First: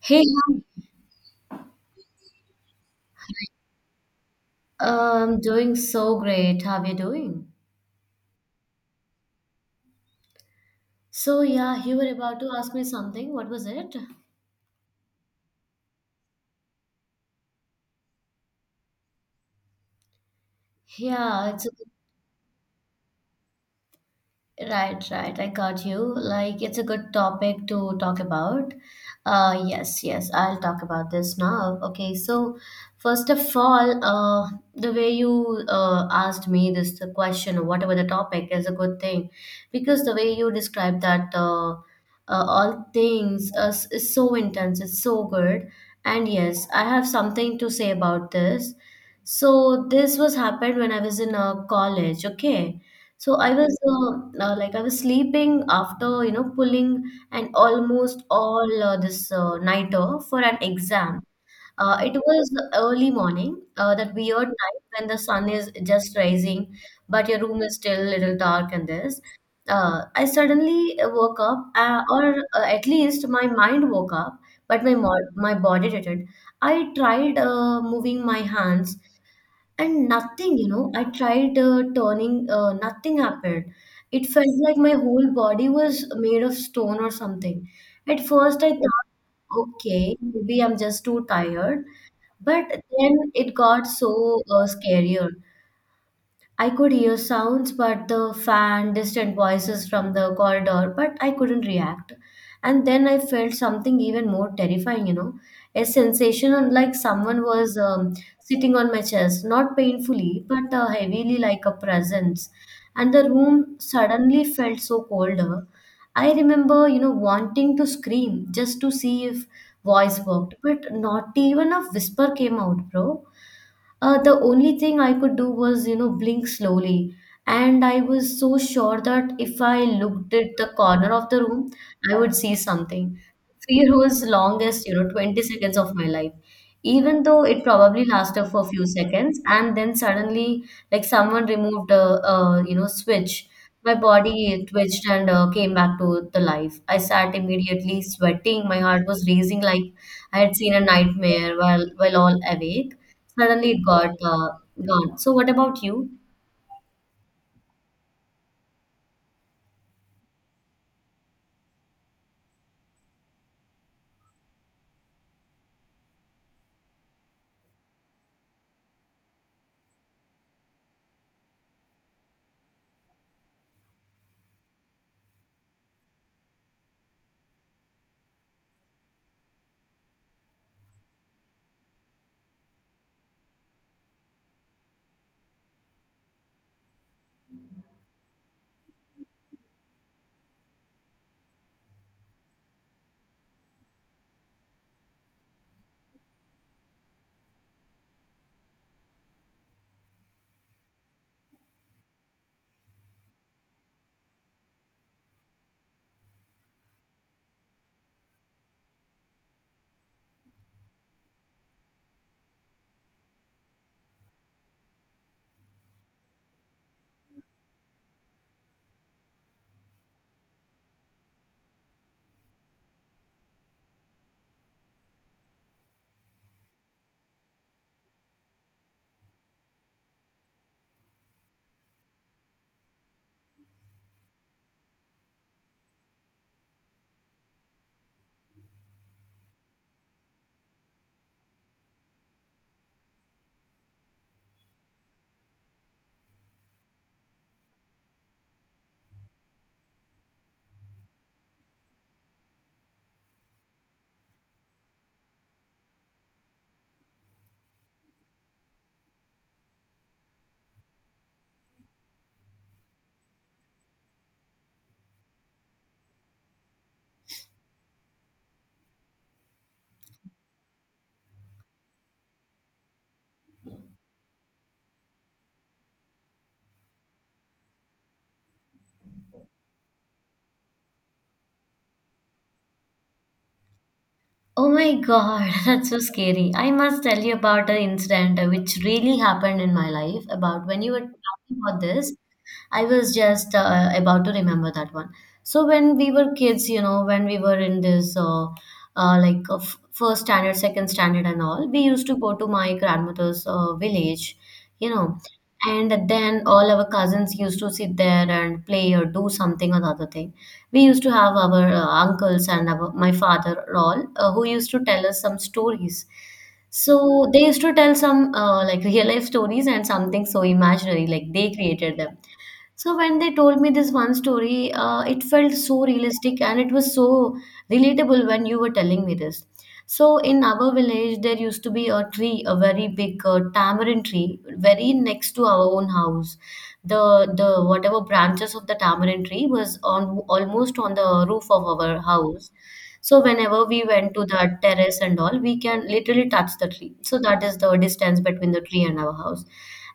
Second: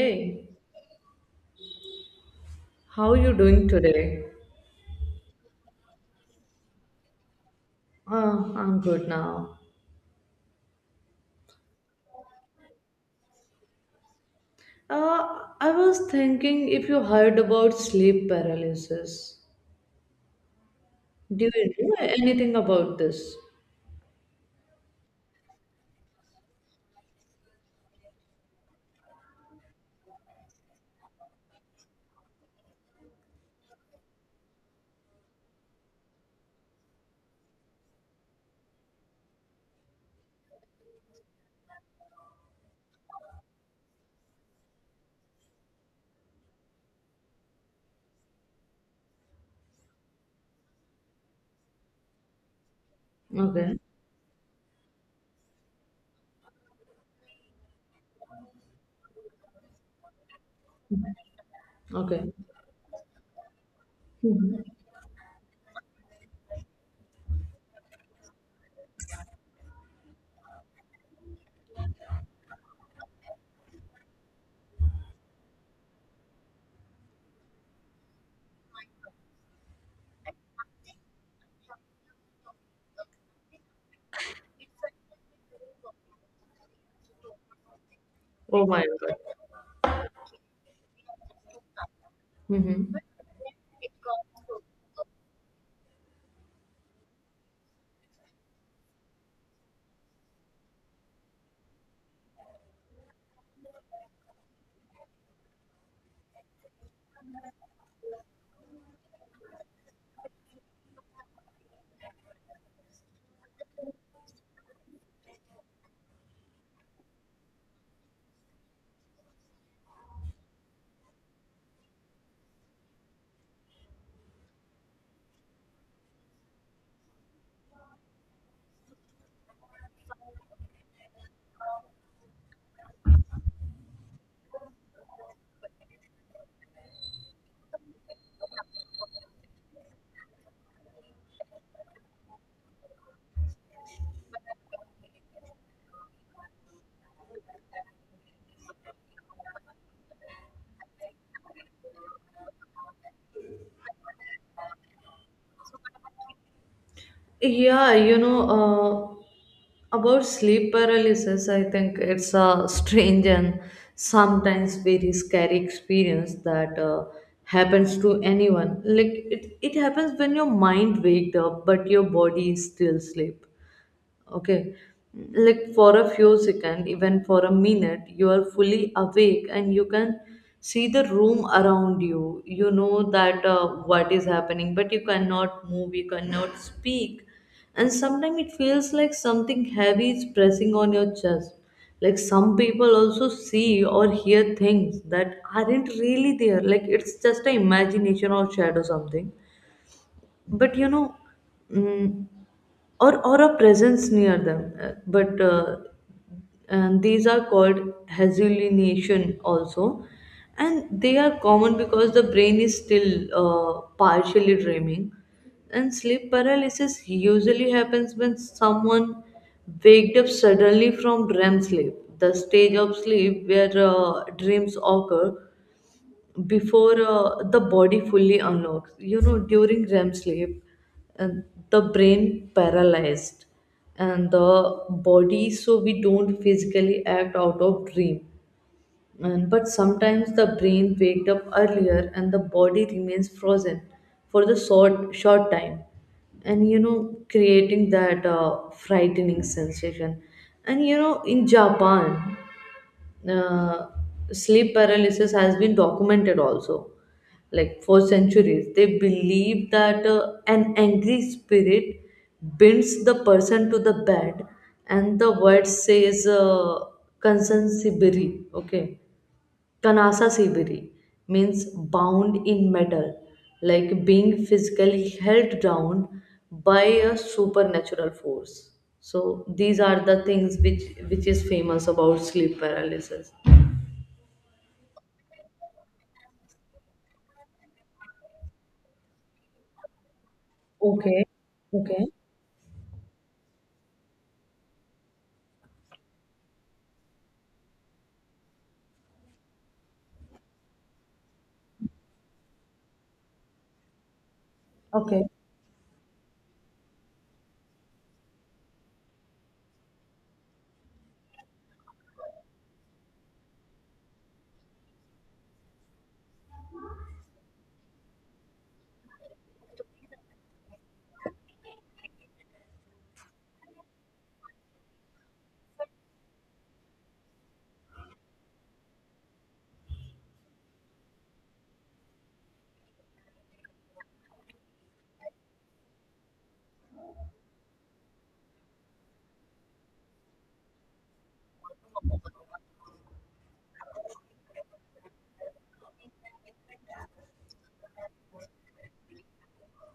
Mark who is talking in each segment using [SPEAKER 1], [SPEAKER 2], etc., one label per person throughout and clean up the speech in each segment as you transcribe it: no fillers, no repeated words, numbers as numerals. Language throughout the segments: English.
[SPEAKER 1] Hey, hon.
[SPEAKER 2] how you doing today?
[SPEAKER 1] Doing so great. How are you doing?
[SPEAKER 2] I'm good now.
[SPEAKER 1] So yeah, you were about to ask me something. What was it?
[SPEAKER 2] I was thinking if you heard about sleep paralysis. Do
[SPEAKER 1] Yeah, it's a.
[SPEAKER 2] you know anything about this?
[SPEAKER 1] Right, right. I got you. Like, it's a good topic to talk about. Yes, yes. I'll talk about this now. Okay, so first of all, the way you asked me this the question, or whatever the topic, is a good thing because the way you describe that all things is so intense. It's so good. And yes, I have something to say about this. So this was happened when I was in college. Okay, so I
[SPEAKER 2] Okay,
[SPEAKER 1] was like I was sleeping after you know pulling an almost all this nighter for an exam. It
[SPEAKER 2] okay.
[SPEAKER 1] was early morning, that weird time when the sun is just rising, but your room is still a little dark and this. I suddenly woke up, or at least my mind woke up, but my mod my body didn't. I tried moving my hands and nothing, you know, I tried turning, nothing happened. It felt like my whole body was made of stone or something. At first
[SPEAKER 2] Oh
[SPEAKER 1] I
[SPEAKER 2] my
[SPEAKER 1] thought,
[SPEAKER 2] God.
[SPEAKER 1] okay, maybe I'm just too tired, but
[SPEAKER 2] Mm-hmm.
[SPEAKER 1] then it got so scarier. I could hear sounds, but the fan, distant voices from the corridor, but I couldn't react. And then I felt something even more terrifying, you know, like someone was sitting on my chest, not painfully, but heavily, like a presence. And the room suddenly felt so colder. I remember, you know, wanting to scream just to see if voice worked, but not even a whisper came out, bro. The only thing I could do was, blink slowly. And I was so sure that if I looked at the corner of the room, I would see something. Fear was longest, 20 seconds of my life. Even though it probably lasted for a few seconds, and then suddenly, like someone removed a, switch. My body twitched and came back to the life. I sat immediately sweating. My heart was racing like I had seen a nightmare while all awake. Suddenly it got gone. So what about you?
[SPEAKER 2] Yeah, about sleep paralysis, I think it's a strange and sometimes very scary experience that happens to anyone. Like it happens when your mind waked up, but your body is still asleep. Okay, like for a few seconds, even for a minute, you are fully awake and you can see the room around you. You know that what is happening, but you cannot move, you cannot speak. And sometimes it feels like something heavy is pressing on your chest, like some people also see or hear things that aren't really there, like it's just an imagination or shadow something. But mm, or a presence near them. But And these are called hallucination also, and they are common because the brain is still partially dreaming. And sleep paralysis usually happens when someone waked up suddenly from REM sleep, the stage of sleep where dreams occur before the body fully unlocks, during rem sleep. And the brain paralyzed and the body, so we don't physically act out of dream. And but sometimes the brain waked up earlier and the body remains frozen for the short time, and creating that frightening sensation. And in japan, uh, sleep paralysis has been documented also. Like for centuries, they believe that an angry spirit binds the person to the bed, and the word says "kansan sibiri." Okay, kanasa sibiri means bound in metal, like being physically held down by a supernatural force. So these are the things which is famous about sleep paralysis.
[SPEAKER 1] Oh my God, that's so scary. I must tell you about an incident which really happened in my life. About when you were
[SPEAKER 2] Okay.
[SPEAKER 1] talking about
[SPEAKER 2] Okay.
[SPEAKER 1] this, I was just about to remember that one. So when we were kids, you know, when we were in this like first standard, second standard, and all, we used to go to my grandmother's village, you know,
[SPEAKER 2] Okay.
[SPEAKER 1] and then all our cousins used to sit there and play or do something or the other thing. We used to have our uncles and my father, all who used to tell us some stories. So they used to tell some like real life stories and something so imaginary like they created them. So when they told me this one story, it felt so realistic and it was so relatable when you were telling me this. So in our village, there used to be a tree, a very big tamarind tree, very next to our own house. The whatever branches of the tamarind tree was on almost on the roof of our house. So whenever we went to the terrace and all, we can literally touch the tree. So that is the distance between the tree and our house.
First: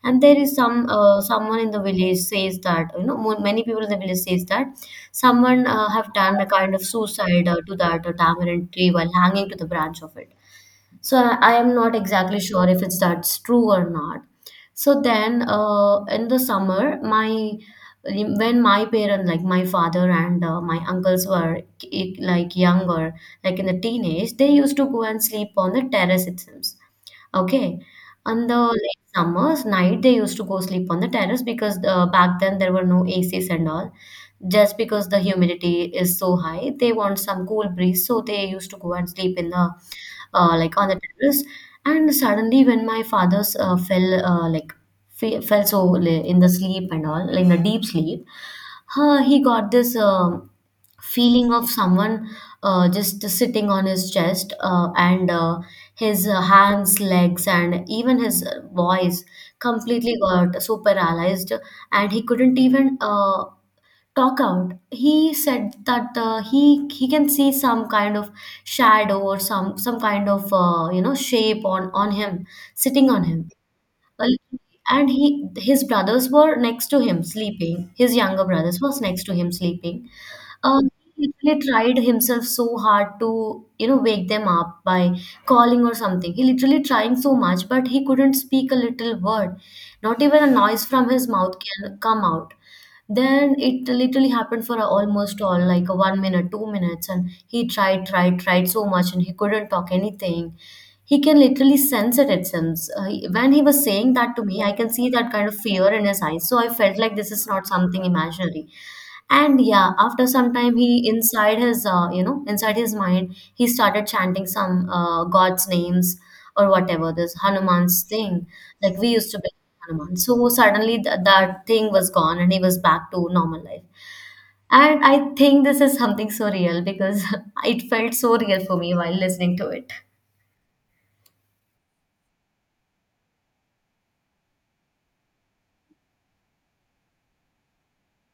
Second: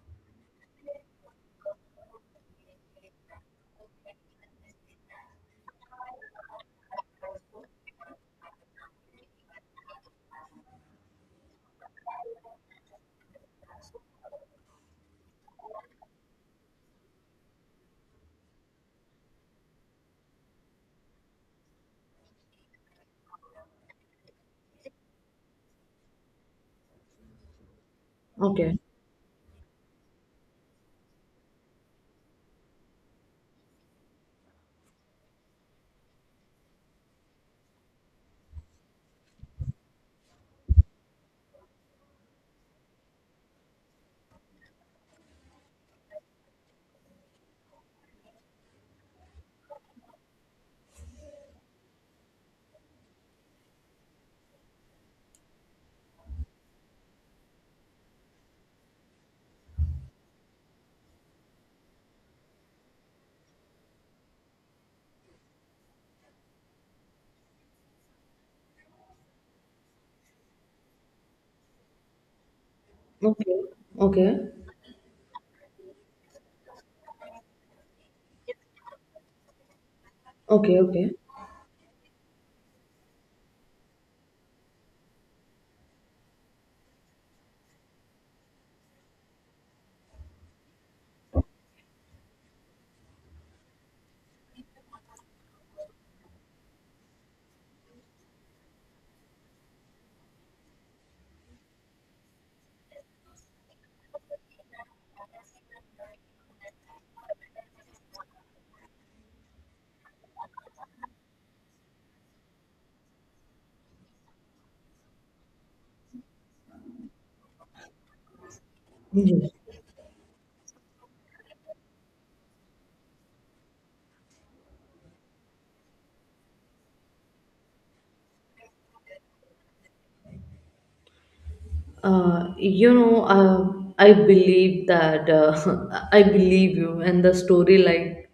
[SPEAKER 1] And there is some someone in the village says that, you know, many people in the village says that someone have done a kind of suicide to that tamarind tree while hanging to the branch of it. So I am not exactly sure if it's that's true or not. So then in the summer my, when my parents, like my father and my uncles were like younger, like in the teenage, they used to go and sleep on the terrace itself. Okay. On the
[SPEAKER 2] Okay.
[SPEAKER 1] late summers night, they used to go sleep on the terrace because back then there were no ACs and all. Just because the humidity is so high, they want some cool breeze, so they used to go and sleep in the like on the terrace. And suddenly, when my father's fell like fe fell so in the sleep and all, like in the deep sleep, he got this. Feeling of someone just sitting on his chest, and his hands, legs, and even his voice completely got so paralyzed, and he couldn't even talk out. He said that he can see some kind of shadow or some kind of you know, shape on him, sitting on him.
[SPEAKER 2] Okay.
[SPEAKER 1] Well,
[SPEAKER 2] Okay.
[SPEAKER 1] and he his brothers were next to him sleeping, his younger brothers was next to him sleeping.
[SPEAKER 2] Okay.
[SPEAKER 1] um,
[SPEAKER 2] Okay.
[SPEAKER 1] he literally tried himself so hard to, you know, wake them up by calling or something. He literally trying so much, but he couldn't speak a little word. Not even a noise from his mouth can come out. Then it literally happened for almost all like a 1 minute, 2 minutes, and he tried, tried, tried so much, and he couldn't talk anything. He can literally sense it. It seems when he was saying that to me, I can see that kind of fear in his eyes. So I felt like this is not something imaginary. And yeah, after some time, he, inside his inside his mind, he started chanting some god's names or whatever this Hanuman's thing, like we used to be
[SPEAKER 2] Yes.
[SPEAKER 1] Hanuman. So suddenly that thing was gone, and he was back to normal life. And I think this is something so real because it felt so real for me while listening to it.
[SPEAKER 2] Uh, you know, uh, I believe that I believe you, and the story like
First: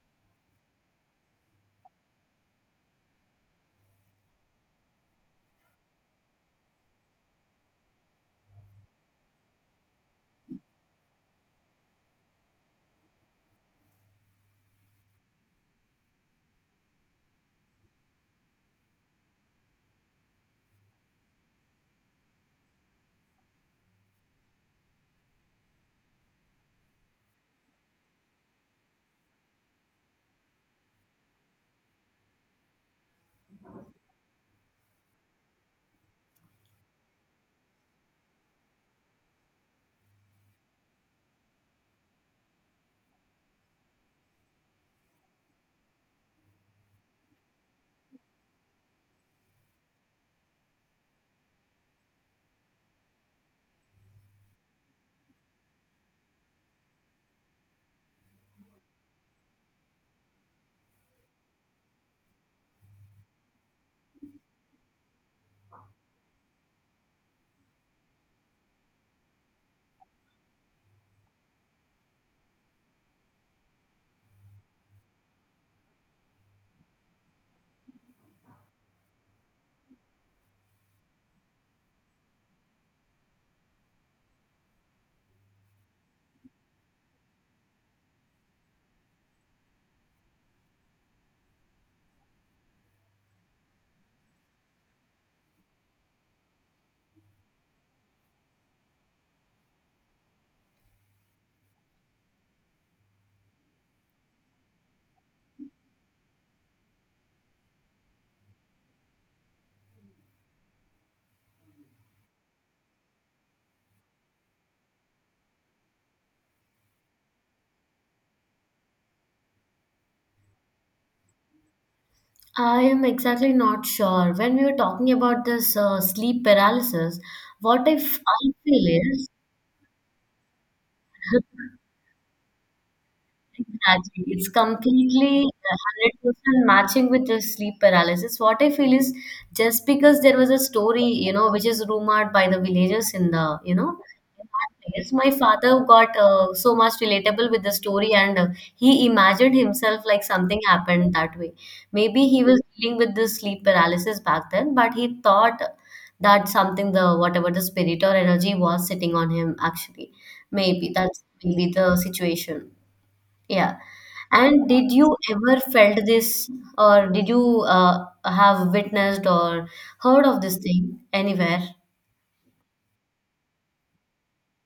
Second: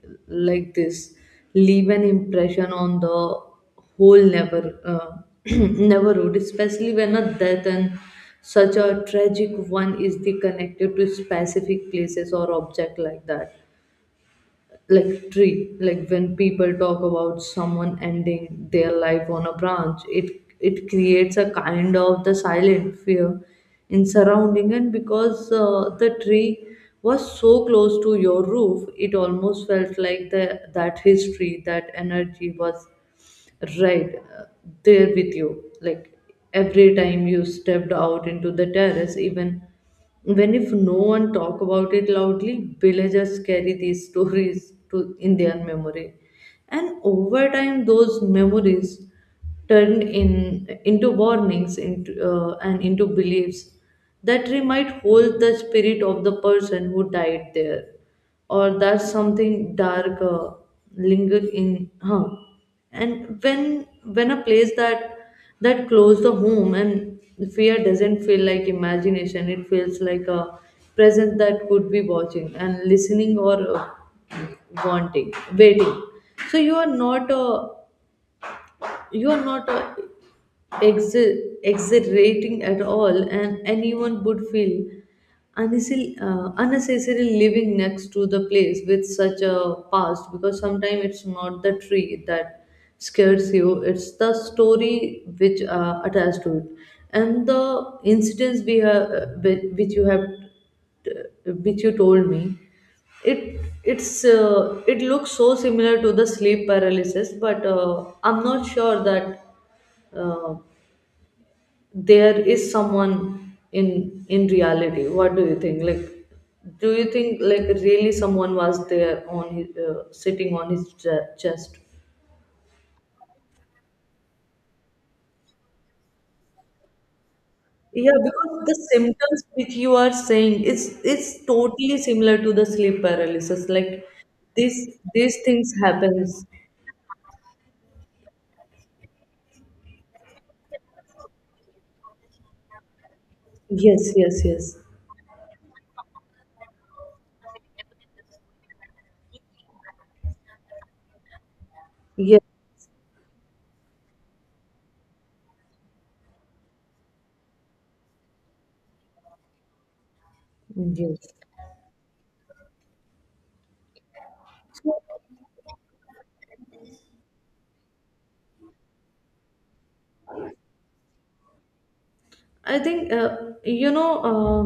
[SPEAKER 2] like this leave an impression on the whole never neighborhood, especially when a death and such a tragic one is the connected to specific places or object like that, like tree, like when people talk about someone ending their life on a branch, it creates a kind of the silent fear in surrounding. And because the tree was so close to your roof, it almost felt like the that history, that energy was right there with you, like every time you stepped out into the terrace, even when if no one talk about it loudly, villagers carry these stories to in their memory. And over time those memories turned in into warnings and into beliefs that might hold the spirit of the person who died there, or that something dark lingered in. Huh. And when a place that that close the home, and fear doesn't feel like imagination, it feels like a presence that could be watching and listening, or wanting, waiting. So you are not a exhilarating at all, and anyone would feel unnecessarily living next to the place with such a past, because sometimes it's not the tree that scares you, it's the story which attached to it. And the incidents we have, which you have, which you told me, it looks so similar to the sleep paralysis, but I'm not sure that uh, there is someone in reality. What do you think like really someone was there on his sitting on his chest?
[SPEAKER 1] I am exactly not sure. When we were talking about this sleep paralysis, what
[SPEAKER 2] Yeah,
[SPEAKER 1] if
[SPEAKER 2] because
[SPEAKER 1] I
[SPEAKER 2] the
[SPEAKER 1] feel is.
[SPEAKER 2] symptoms which you are saying, it's totally similar to the sleep paralysis, like
[SPEAKER 1] Exactly. It's
[SPEAKER 2] these
[SPEAKER 1] completely
[SPEAKER 2] things happens.
[SPEAKER 1] 100% matching with the sleep paralysis. What I feel is, just because there was a story, you know, which is rumored by the villagers in the, you know,
[SPEAKER 2] Yes, yes,
[SPEAKER 1] in
[SPEAKER 2] yes,
[SPEAKER 1] that place, my father got so much relatable with the story, and he imagined himself like something happened that way. Maybe
[SPEAKER 2] yes,
[SPEAKER 1] he was dealing with this sleep paralysis back then, but he thought that something, the whatever the spirit or energy was sitting on him actually. Maybe that's
[SPEAKER 2] yes.
[SPEAKER 1] really the situation. Yeah. And did you ever felt this, or did you have witnessed or heard of this thing anywhere?
[SPEAKER 2] I think, you know Uh,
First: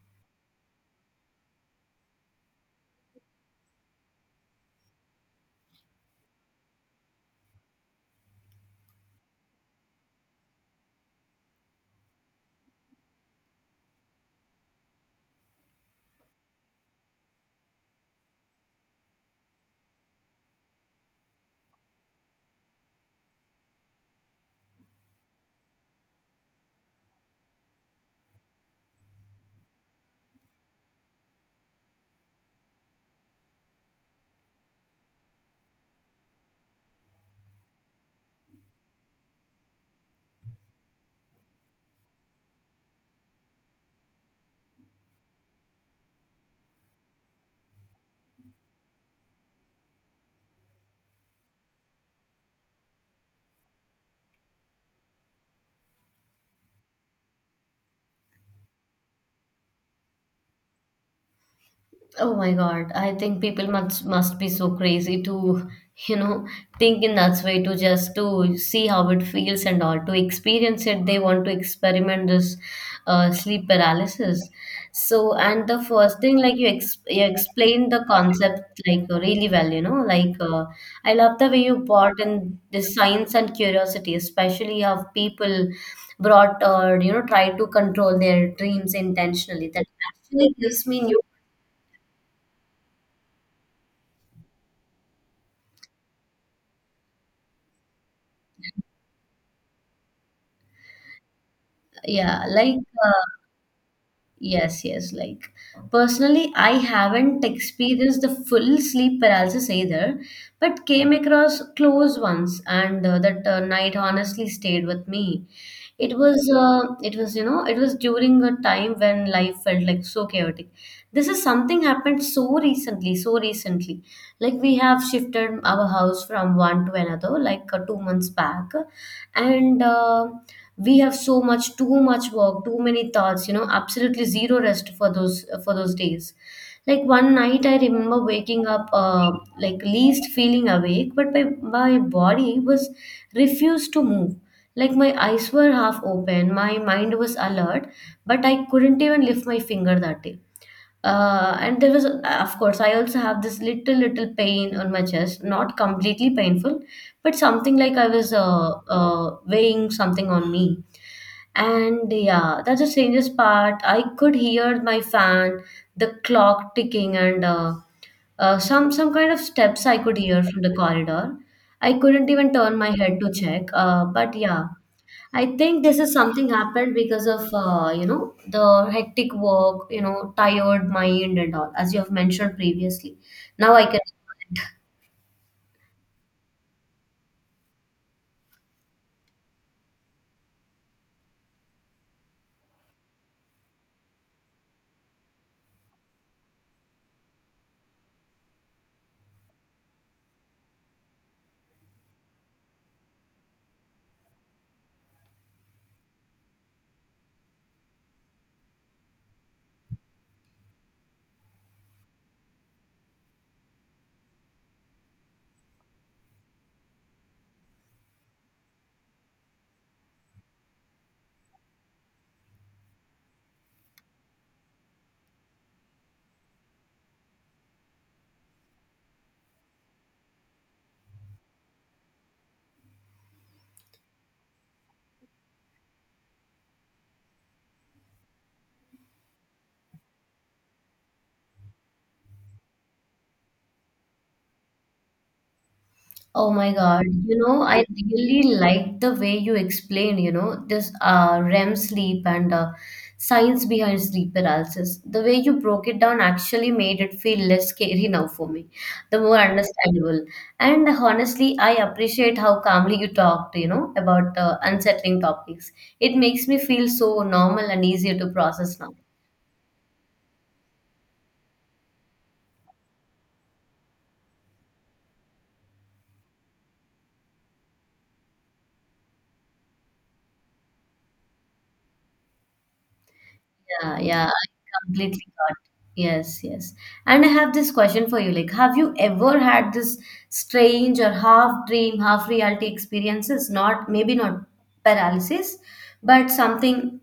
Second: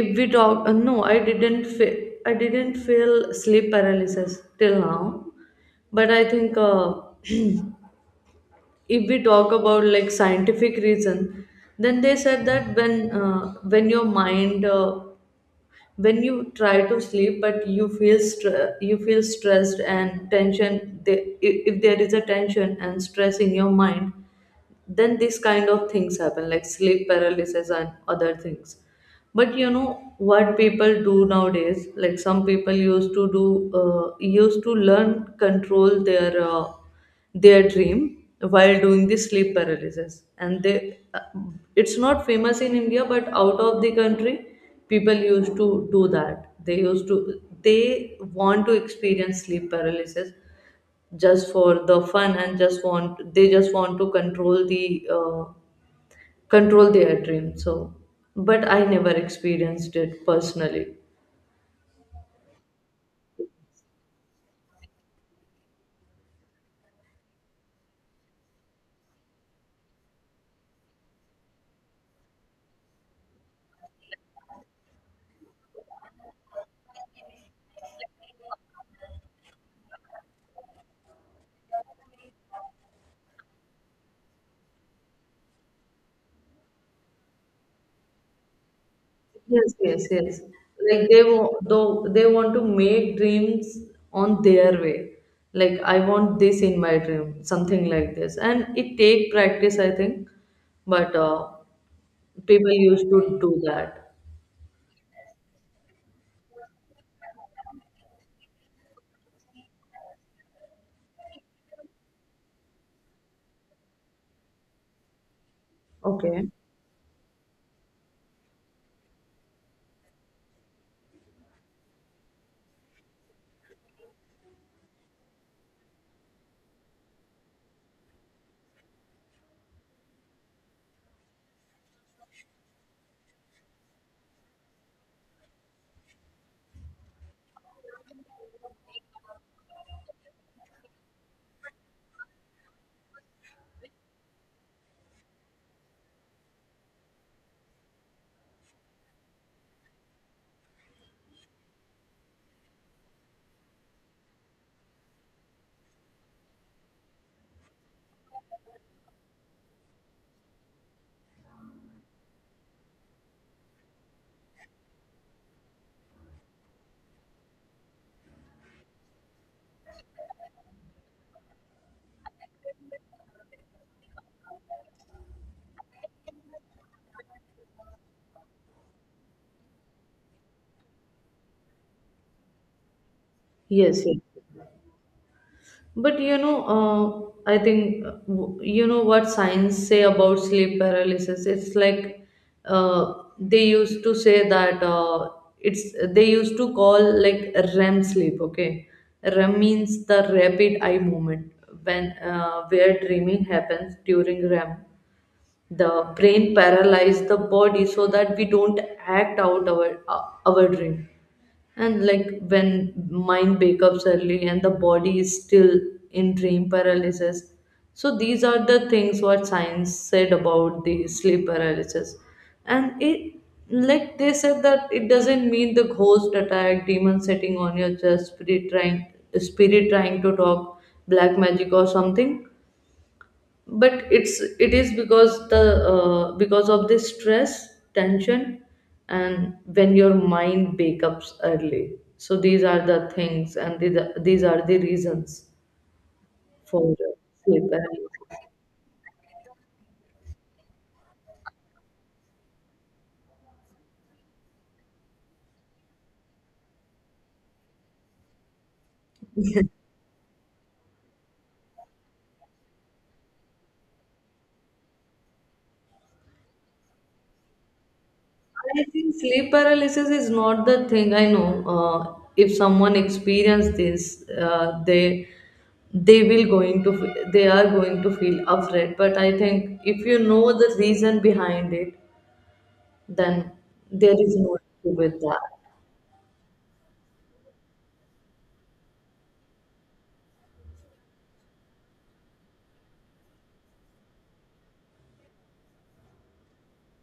[SPEAKER 2] if we talk, no, I didn't feel sleep paralysis till now. But I think, if we talk about like scientific reason, then they said that when your mind, when you try to sleep but you feel you feel stressed and tension, they, if there is a tension and stress in your mind, then this kind of things happen, like sleep paralysis and other things. But you know what people do nowadays, like, some people used to do, used to learn control their their dream while doing the sleep paralysis, and they, it's not famous in India, but out of the country, people used to do that. They used to, they want to experience sleep paralysis just for the fun. And just want they just want to control the control their dream. So but I never experienced it personally.
[SPEAKER 1] Oh my God, I think people must be so crazy to, you know, think in that way, to just to see how it feels and all, to experience it. They want to experiment this sleep paralysis. So, and the first thing, like you, ex you explained the concept like really well, you know, like I love the way you brought in the science and curiosity, especially how people brought, or you know, try to control their dreams intentionally.
[SPEAKER 2] Yes,
[SPEAKER 1] That
[SPEAKER 2] yes, yes.
[SPEAKER 1] actually gives
[SPEAKER 2] Like,
[SPEAKER 1] me
[SPEAKER 2] they
[SPEAKER 1] new.
[SPEAKER 2] want though they want to make dreams on their way, like I want this in my dream, something like this, and it take practice, I think. But
[SPEAKER 1] Yeah,
[SPEAKER 2] people
[SPEAKER 1] like
[SPEAKER 2] used to
[SPEAKER 1] uh,
[SPEAKER 2] do that.
[SPEAKER 1] yes, yes, like personally, I haven't experienced the full sleep paralysis either, but came across close ones, and that night honestly stayed with me. It was,
[SPEAKER 2] Okay.
[SPEAKER 1] it was during a time when life felt like so chaotic. This is something happened so recently, so recently. Like we have shifted our house from one to another, like 2 months back, and we have so much, too much work, too many thoughts. You know, absolutely zero rest for those days. Like one night, I remember waking up, like least feeling awake, but my body was refused to move. Like my eyes were half open, my mind was alert, but I couldn't even lift my finger that day. And there was, of course, I also have this little, little pain on my chest, not completely painful, but something like I was weighing something on me. And yeah, that's the strangest part. I could hear my fan, the clock ticking, and some kind of steps I could hear from the corridor. I couldn't even turn my head to check. But yeah, I think this is something happened because of you know, the hectic work, you know, tired mind and all, as you have mentioned previously. Now I can.
[SPEAKER 2] Yes, yes. But I think, you know what science say about sleep paralysis. It's like, uh, they used to say that, it's they used to call like REM sleep. Okay, REM means the rapid eye movement when where dreaming happens during REM. The brain paralyzes the body so that we don't act out our dream, and like when mind wake up early and the body is still in dream paralysis. So these are the things what science said about the sleep paralysis. And it, like, they said that it doesn't mean the ghost attack, demon sitting on your chest, spirit trying to talk, black magic or something, but it is because the because of this stress tension, and when your mind wake up early. So these are the things, and these are the reasons
[SPEAKER 1] Oh my
[SPEAKER 2] for
[SPEAKER 1] God. You know,
[SPEAKER 2] sleep
[SPEAKER 1] I
[SPEAKER 2] paralysis.
[SPEAKER 1] really like the way you explain, you know, this REM sleep and science behind sleep paralysis. The way you broke it down actually made it feel less scary now for me, the more understandable. And honestly, I appreciate how calmly you talked, about unsettling topics. It makes me feel so normal and easier to process
[SPEAKER 2] I
[SPEAKER 1] now.
[SPEAKER 2] think sleep paralysis is not the thing. I know, if someone experiences this, they will going to f- they are going to feel afraid. But I think, if you know the reason behind it, then
[SPEAKER 1] Yeah,
[SPEAKER 2] there
[SPEAKER 1] yeah,
[SPEAKER 2] is
[SPEAKER 1] I
[SPEAKER 2] no issue with
[SPEAKER 1] completely
[SPEAKER 2] that.
[SPEAKER 1] got. Yes, yes. And I have this question for you. Like, have you ever had this strange or half dream, half reality experiences? Not maybe not paralysis, but something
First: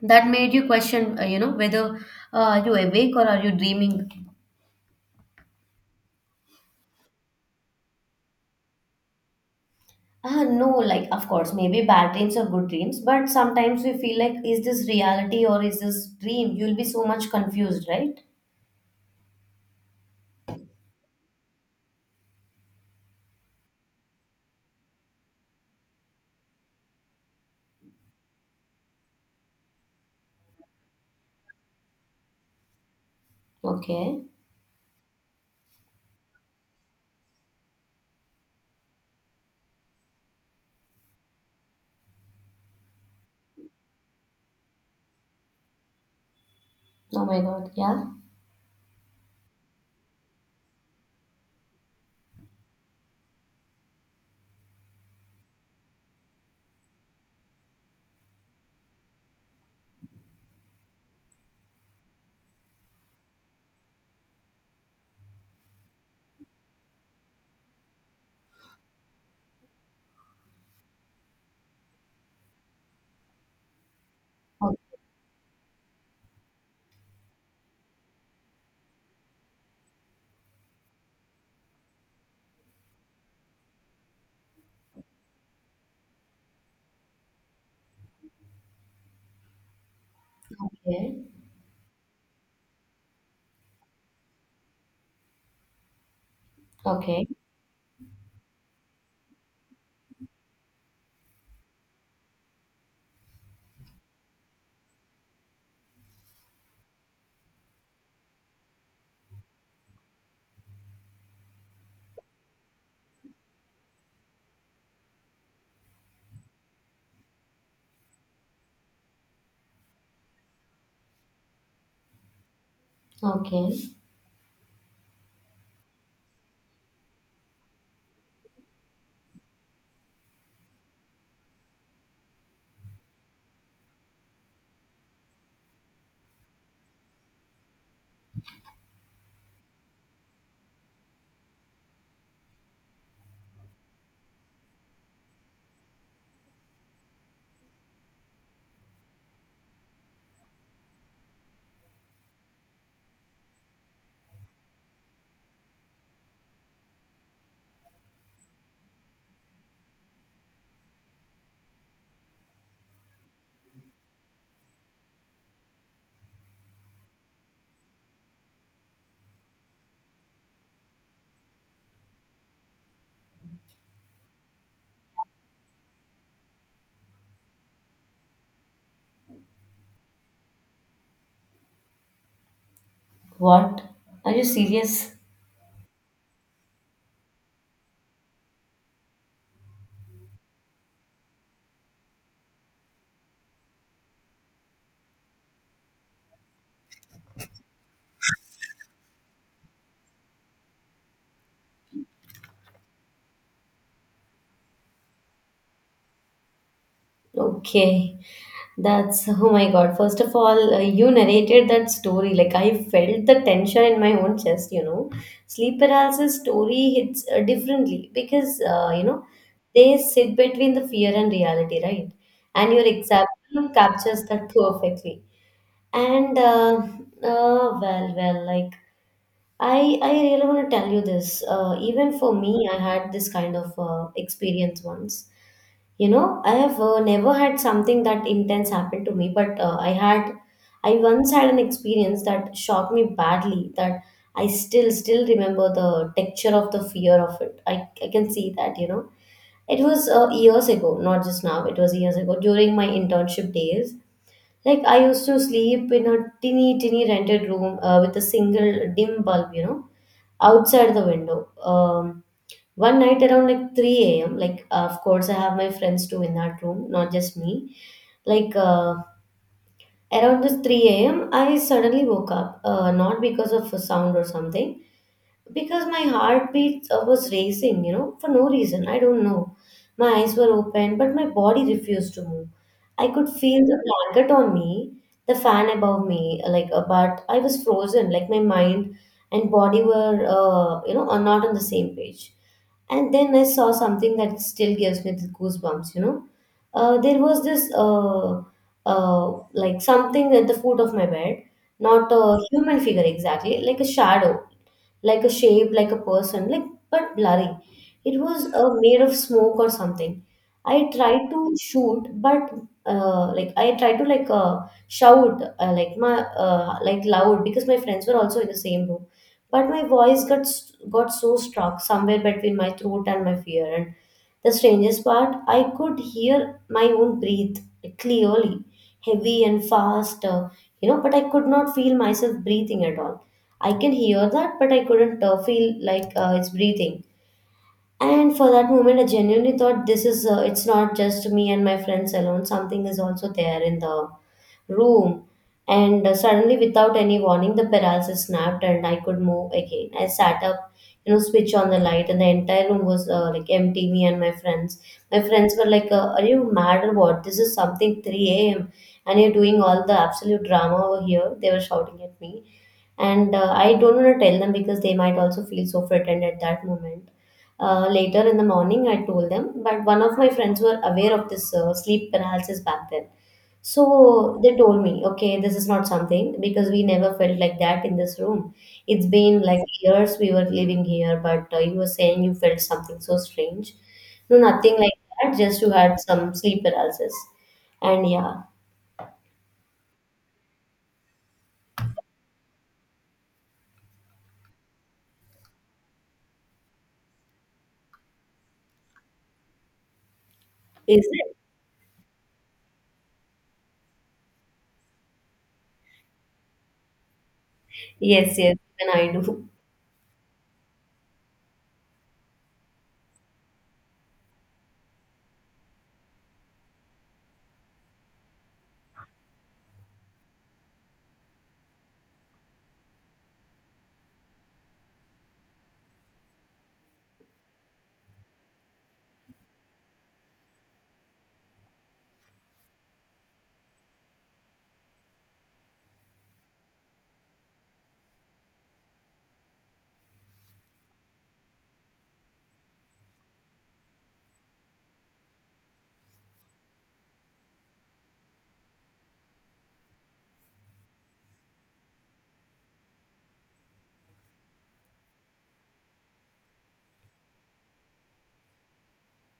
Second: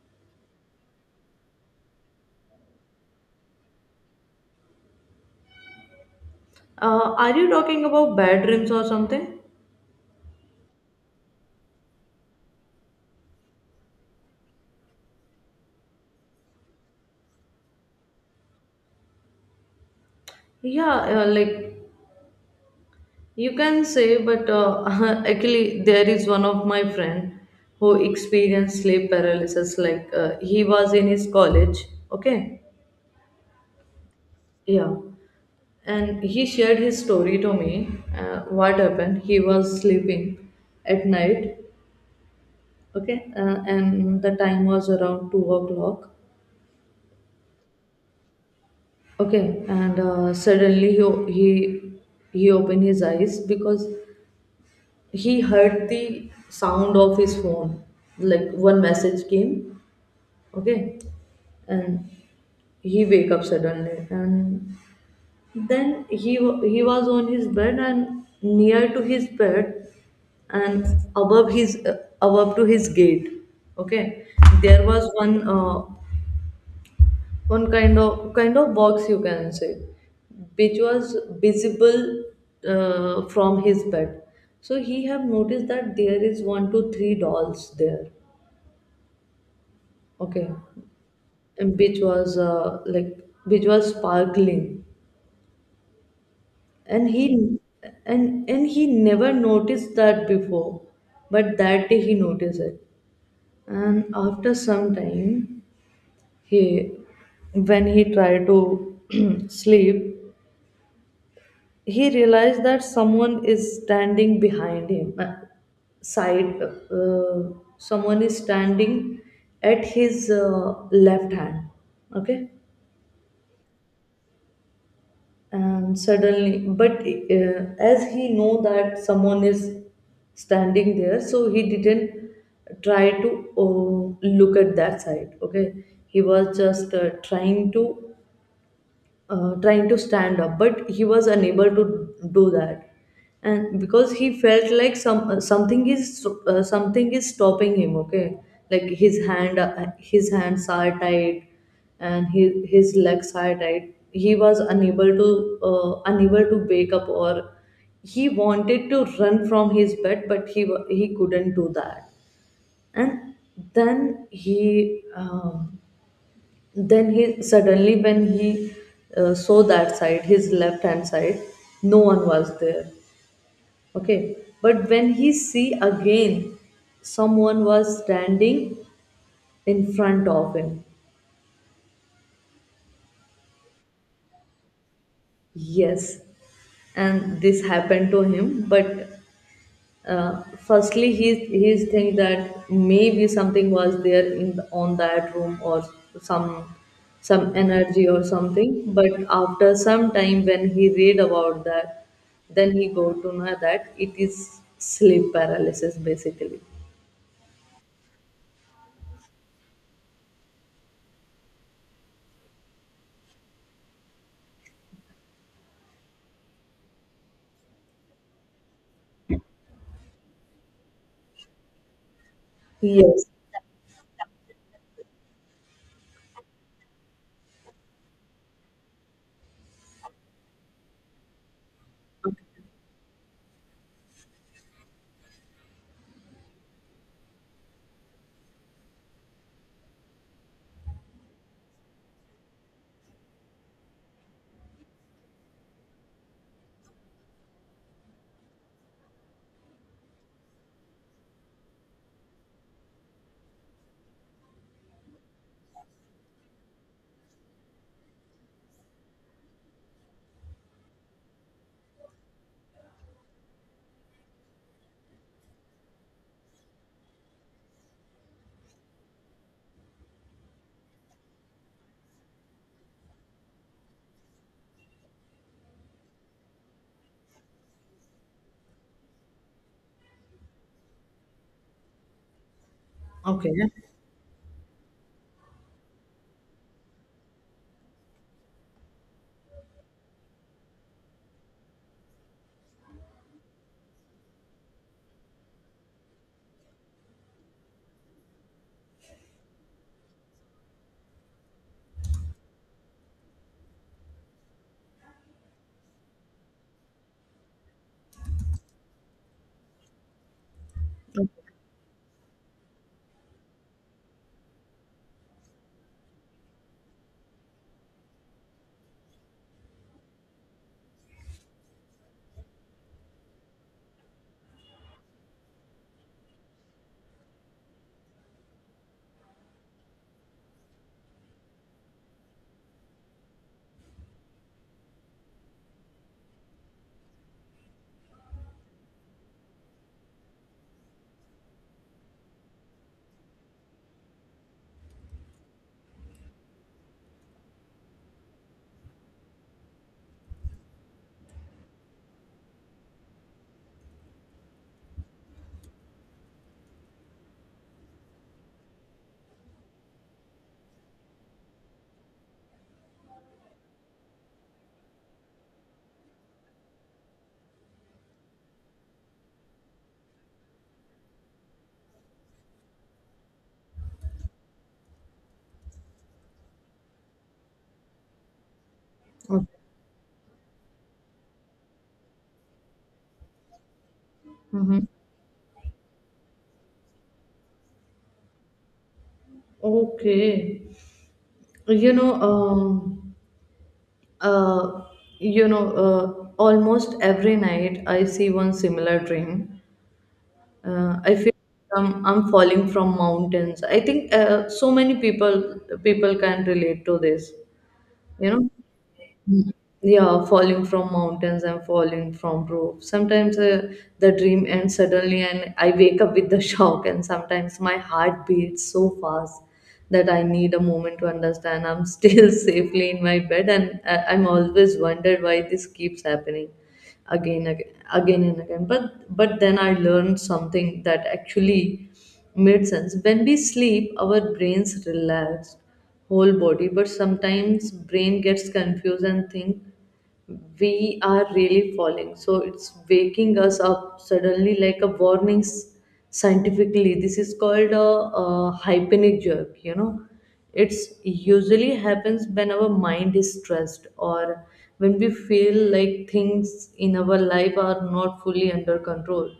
[SPEAKER 1] that made you question, whether are you awake or are you dreaming?
[SPEAKER 2] Are you talking about bad dreams or something?
[SPEAKER 1] No, like of course, maybe bad dreams or good dreams, but sometimes we feel like, is this reality or is this dream? You'll be so much confused, right?
[SPEAKER 2] Yeah, like, you can say. But actually, there is one of my friend who experienced sleep paralysis. Like, he was in his college. Okay,
[SPEAKER 1] Okay.
[SPEAKER 2] yeah, and he shared his story to me. What happened? He was sleeping at night. Okay, and the time was around 2 o'clock.
[SPEAKER 1] Oh my God. Yeah.
[SPEAKER 2] Okay, and suddenly he o- he he opened his eyes because he heard the sound of his phone. Like, one message came. Okay, and he wake up suddenly. And then he was on his bed and near to his bed, and above his above to his gate. Okay, there was one, on kind of box, you can say, which was visible, from his bed. So he have noticed that there is one to three dolls there. Okay.
[SPEAKER 1] Okay.
[SPEAKER 2] And which was sparkling. And he
[SPEAKER 1] Okay,
[SPEAKER 2] and he never noticed that before, but that day he noticed it. And after some time, he when he tried to sleep, he realized that someone is standing behind him, side, someone is standing at his left hand. Okay.
[SPEAKER 1] okay.
[SPEAKER 2] And suddenly, but, as he know that someone is standing there, so he didn't try to look at that side. Okay, he was just, trying to stand up, but he was unable to do that, and because he felt like something is stopping him. Okay, like his hands are tight, and his legs are tight. He was unable to wake up, or he wanted to run from his bed, but he couldn't do that. And then he um, then he suddenly, when he saw that side, his left hand side, no one was there. Okay, but when he see again, someone was standing in front of him.
[SPEAKER 1] What? Are you serious?
[SPEAKER 2] Yes, and this happened to him. But, firstly he's think that maybe something was there on that room, or some some energy or something. But after some time, when he read about that, then he go to know that it is sleep paralysis basically.
[SPEAKER 1] Okay, that's oh my God. First of all, you narrated that story. Like, I felt the tension in my own chest, you know. Sleep paralysis story hits differently because, you know, they sit between the fear and reality, right? And your
[SPEAKER 2] Yes.
[SPEAKER 1] example captures that perfectly. And, like, I really want to tell you this. Even for me, I had this kind of experience once. You know, I have never had something that intense happen to me, but I once had an experience that shocked me badly. That I still remember the texture of the fear of it. I can see that. You know, it was years ago, not just now. It was years ago during my internship days. Like I used to sleep in a teeny teeny rented room with a single dim bulb. You know outside the window. One night around like 3 a.m., like, of course, I have my friends too in that room, not just me. Like, uh, Around this 3 a.m., I suddenly woke up, not because of a sound or something because my heartbeat was racing, you know, for no reason. I don't know. My eyes were open, but my body refused to move. I could feel the blanket on me, the fan above me, but I was frozen. Like, my mind and body were, are not on the same page. And then I saw something that still gives me the goosebumps, you know. There was this, like, something at the foot of my bed, not a human figure exactly, like a shadow like a shape, like a person, like but blurry. It was made of smoke or something. I tried to shoot, but I tried to shout like my like loud because my friends were also in the same room. But my voice got so stuck somewhere between my throat and my fear, and the strangest part, I could hear my own breathe clearly, heavy and fast, but I could not feel myself breathing at all. I can hear that, but I couldn't feel like it's breathing. And for that moment, I genuinely thought this is, it's not just me and my friends alone, something is also there in the room, and suddenly, without any warning, the paralysis snapped, and I could move again. I sat up, you know, switch on the light, and the entire room was like empty. Me and my friends were like, "Are you mad or what? This is something 3 a.m. and you're doing all the absolute drama over here." They were shouting at me and I don't want to tell them because they might also feel so frightened at that moment. Later in the morning I told them, but one of my friends were aware of this sleep paralysis back then. So they told me, okay, this is not something because we never felt like that in this room. It's been
[SPEAKER 2] Okay.
[SPEAKER 1] like years we were living here, but you were saying you felt something so strange. No, nothing
[SPEAKER 2] Hmm.
[SPEAKER 1] like that, just you had some sleep paralysis. And yeah,
[SPEAKER 2] Okay. You know, um, uh, Almost every night I see one similar dream. uh,
[SPEAKER 1] is
[SPEAKER 2] I feel
[SPEAKER 1] it?
[SPEAKER 2] I'm falling from mountains. I think, so many people can relate to this. You
[SPEAKER 1] Yes,
[SPEAKER 2] know.
[SPEAKER 1] yes, even I do.
[SPEAKER 2] Yeah, falling from mountains and falling from roofs. Sometimes, the dream ends suddenly, and I wake up with the shock. And sometimes my heart beats so fast that I need a moment to understand. I'm still safely in my bed, and I'm always wondered why this keeps happening again, again, again and again. But then I learned something that actually made sense. When we sleep, our brains relax whole body, but sometimes brain gets confused and think we are really falling, so it's waking us up suddenly like a warning scientifically. This is called a hypenic jerk, you know. It's usually happens when our mind is stressed or when we feel like things in our life are not fully under control.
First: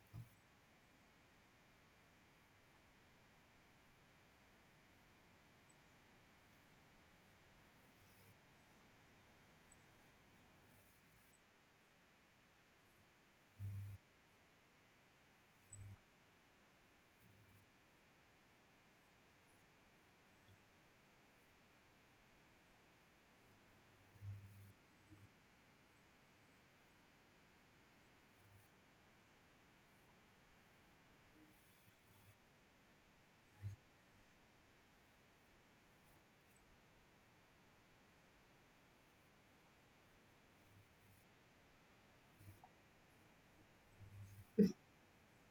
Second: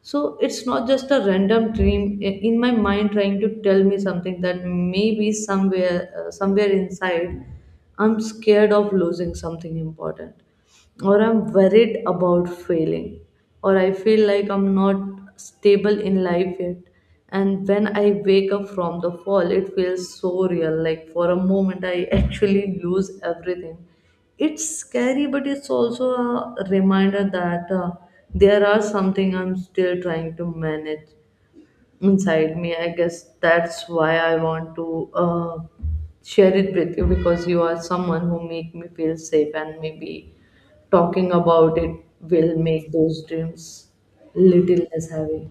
[SPEAKER 2] So it's not just a random dream, in my mind trying to tell me something, that maybe somewhere, somewhere inside, I'm scared of losing something important, or I'm worried about failing, or I feel like I'm not stable in life yet. And when I wake up from the fall, it feels so real. Like for a moment, I actually lose everything. It's scary, but it's also a reminder that there are something I'm still trying to manage inside me. I guess that's why I want to share it with you, because you are someone who make me feel safe, and maybe talking about it will make those dreams little less heavy.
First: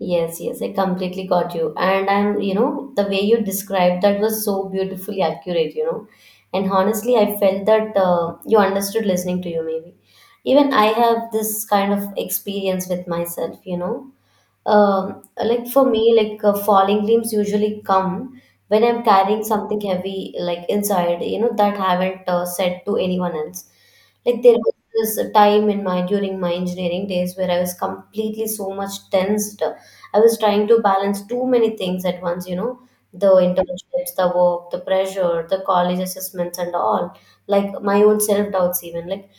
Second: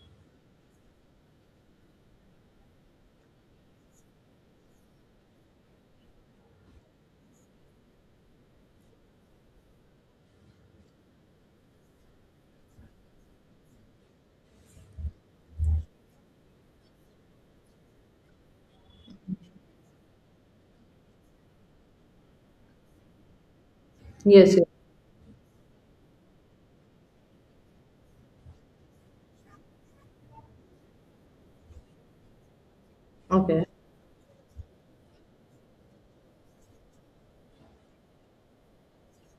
[SPEAKER 1] Yes, yes, I completely got you. And I'm, you know, the way you described that was so beautifully accurate, you know. And honestly, I felt that you understood listening to you, maybe. Even I have this kind of experience with myself, you know. Like for me, like falling limbs usually come when I'm carrying something heavy, like inside, you know, that I haven't said to anyone else. Like
[SPEAKER 2] Yes,
[SPEAKER 1] there
[SPEAKER 2] yes.
[SPEAKER 1] was this time in my during my engineering days where I was completely so much tensed. I was trying to balance too many things at once, you know, the
[SPEAKER 2] Okay.
[SPEAKER 1] internships, the work, the pressure, the college assessments and all. Like my own self-doubts even. Like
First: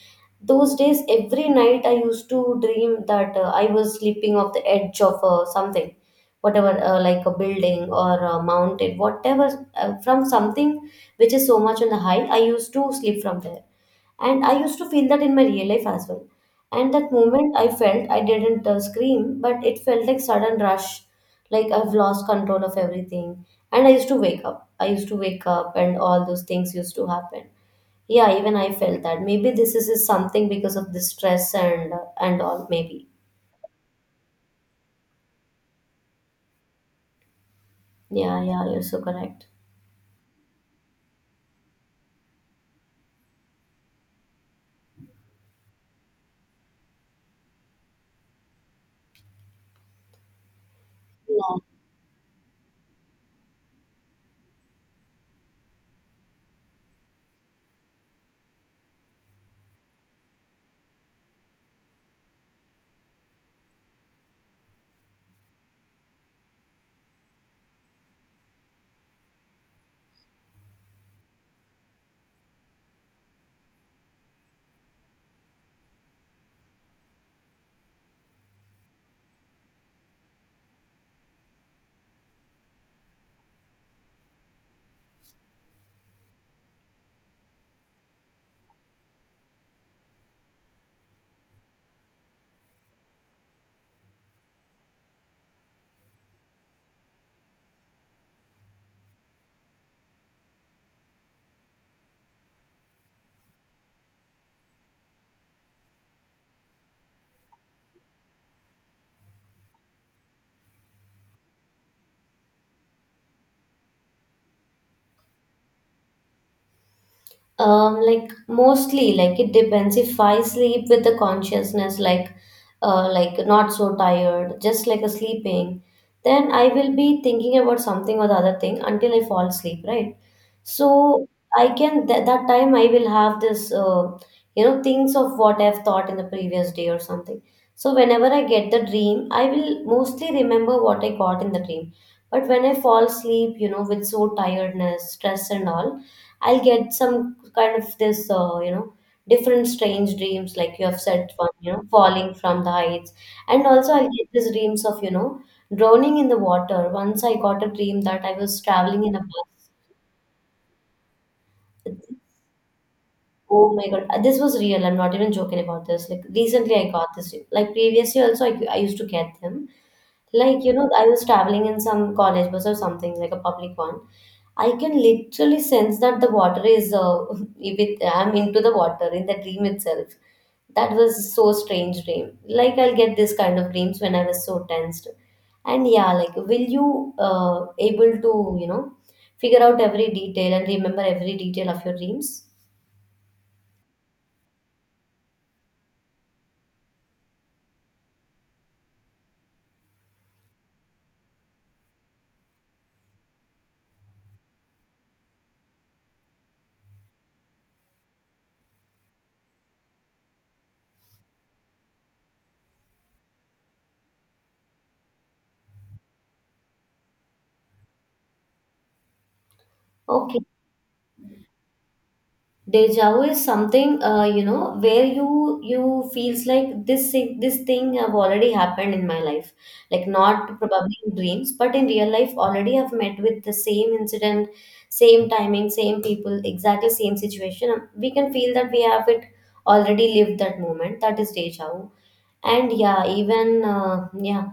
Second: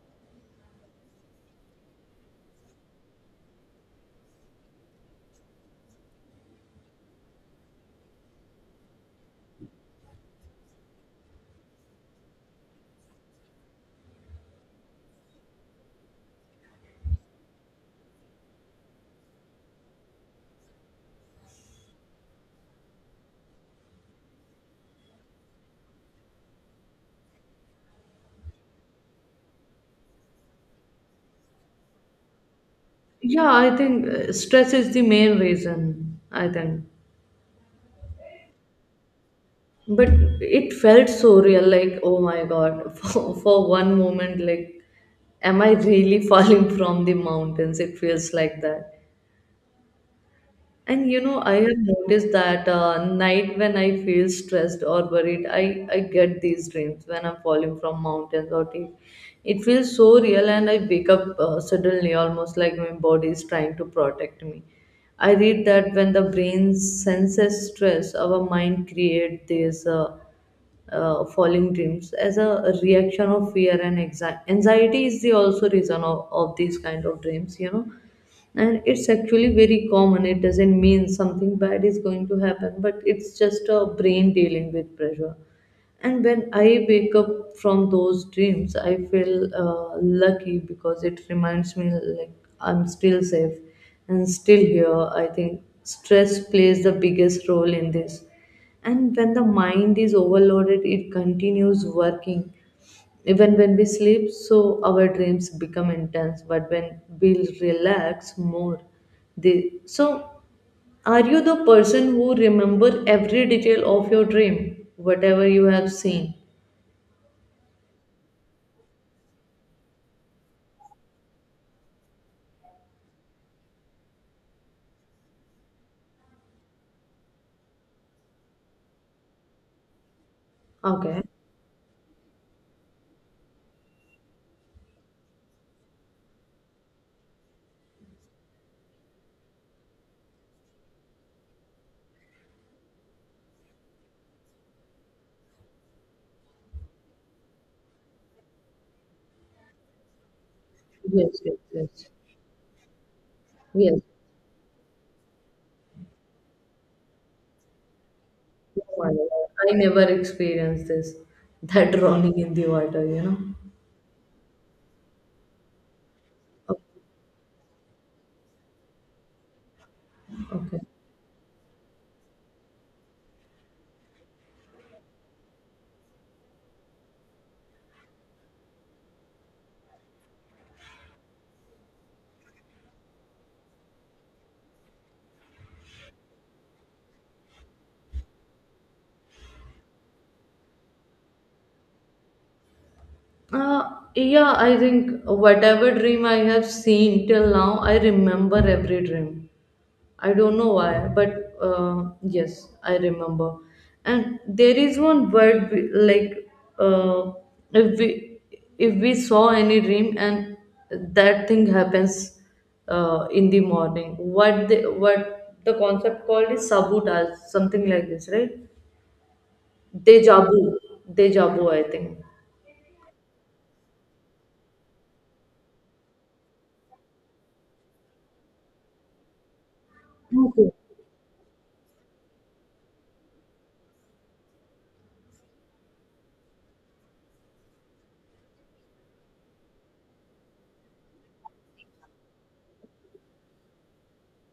[SPEAKER 1] those days every night I used to dream that I was sleeping off the edge of something, whatever like a building or a mountain whatever, from something which is so much on the high, I used to sleep from there. And I used to feel that in my real life as well. And that moment I felt, I didn't scream, but it felt like sudden rush, like I've lost control of everything. And I used to wake up. I used to wake up, and all those things used to happen. Yeah, even I felt that. Maybe this is something because of the stress and all. Maybe.
[SPEAKER 2] Yeah, I think stress is the main reason, I think.
[SPEAKER 1] Yeah, yeah, you're so correct.
[SPEAKER 2] But it felt so real, like oh my God, for one moment, like am I really falling from the mountains? It feels like that. And you know, I have noticed that night when I feel stressed or worried, I get these dreams when I'm falling from mountains or deep. It feels so real, and I wake up suddenly, almost like my body is trying to protect me. I read that when the brain senses stress, our mind creates these falling dreams as a reaction of fear and anxiety. Is the also reason of these kind of dreams, you know. And it's actually very common. It doesn't mean something bad is going to happen, but it's just a brain dealing with pressure. And when I wake up from those dreams, I feel lucky, because it reminds me like I'm still safe and still here. I think stress plays the biggest role in this. And when the mind is overloaded, it continues working even when we sleep, so our dreams become intense, but when we relax more, they so are you the person who remember every detail of your dream, whatever you have seen?
[SPEAKER 1] Like mostly, like it depends. If I sleep with the consciousness, like not so tired, just like a sleeping, then I will be thinking about something or the other thing until I fall asleep, right?
[SPEAKER 2] Okay.
[SPEAKER 1] So I can that time I will have this you know things of what I've thought in the previous day or something. So whenever I get the dream, I will mostly remember what I got in the dream. But when I fall asleep, you know, with so tiredness, stress, and all, I'll get some kind of this you know different strange dreams, like you have said,
[SPEAKER 2] Yes,
[SPEAKER 1] one
[SPEAKER 2] yes,
[SPEAKER 1] you know
[SPEAKER 2] yes.
[SPEAKER 1] falling from the heights, and also
[SPEAKER 2] Yes.
[SPEAKER 1] I'll get these dreams of you know drowning in the water. Once I got a dream that I was
[SPEAKER 2] Oh
[SPEAKER 1] traveling
[SPEAKER 2] my
[SPEAKER 1] in a
[SPEAKER 2] God. I never experienced this. That
[SPEAKER 1] bus.
[SPEAKER 2] drowning in the water, you
[SPEAKER 1] Oh my God, this was real. I'm not even joking about this. Like recently,
[SPEAKER 2] know.
[SPEAKER 1] I got this. Like previously, also I used to get them. Like you
[SPEAKER 2] Okay.
[SPEAKER 1] know, I was traveling in some college bus or something, like a public one. I can literally sense that the water is with. I'm into the water in the dream itself. That was so strange dream. Like I'll get this kind of dreams when I was so tensed. And yeah, like will you able to you know figure out every detail and remember every detail of your dreams?
[SPEAKER 2] Yeah, I think whatever dream I have seen till now, I remember every dream. I don't know why, but yes, I remember. And there is one word like uh, if we if we saw any dream and that thing happens in the morning, what the concept called is sabotage, something like this, right? Deja
[SPEAKER 1] Okay.
[SPEAKER 2] vu, deja vu, I think.
[SPEAKER 1] Deja vu is something you know where you feels like this thing have already happened in my life, like not
[SPEAKER 2] Okay.
[SPEAKER 1] probably in dreams but in real life. Already I've met with the same incident, same timing, same people, exactly same situation. We can feel that we have it already lived that moment. That is deja vu. And yeah, even yeah,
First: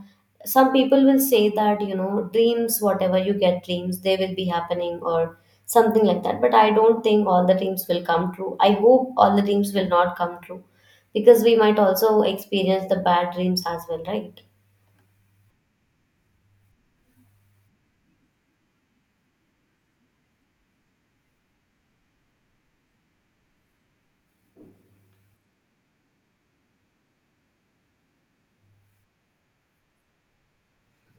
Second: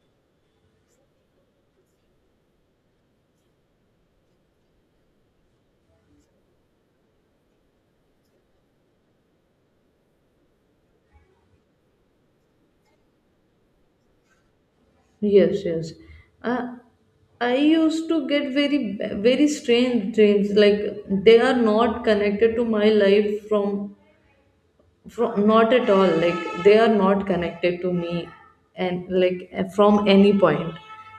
[SPEAKER 1] some people will say that you know dreams, whatever you get dreams, they will be happening or something like that. But I don't think all the dreams will come true. I hope all the dreams will not come true because we might also experience the bad dreams as well, right?
[SPEAKER 2] Yes, yes. I, I used to get very, very strange dreams. Like they are not connected to my life from not at all. Like they are not connected to me, and like from any point.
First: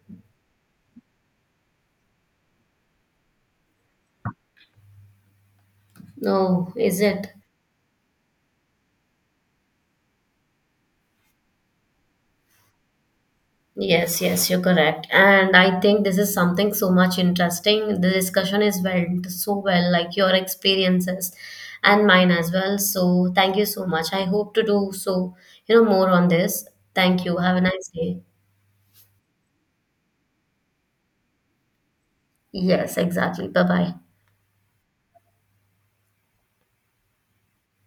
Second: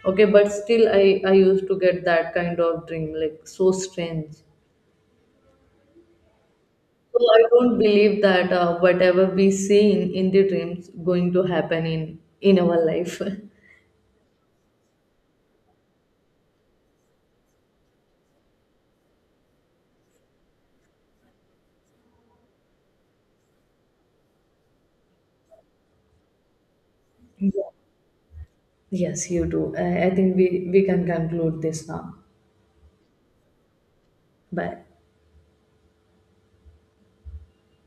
[SPEAKER 2] Okay, but still, I used to get that kind of dream. Like so strange.
[SPEAKER 1] No, is
[SPEAKER 2] So
[SPEAKER 1] it?
[SPEAKER 2] I don't believe that whatever we see in the dreams going to happen in our life.
[SPEAKER 1] Yes, yes, you're correct. And I think this is something so much interesting. The discussion is went so well, like your experiences and mine as well. So thank you so much. I hope to do so, you know, more on this. Thank you. Have a nice day.
[SPEAKER 2] Yes, you do. I think we can conclude this now.
[SPEAKER 1] Yes, exactly. Bye bye.
[SPEAKER 2] But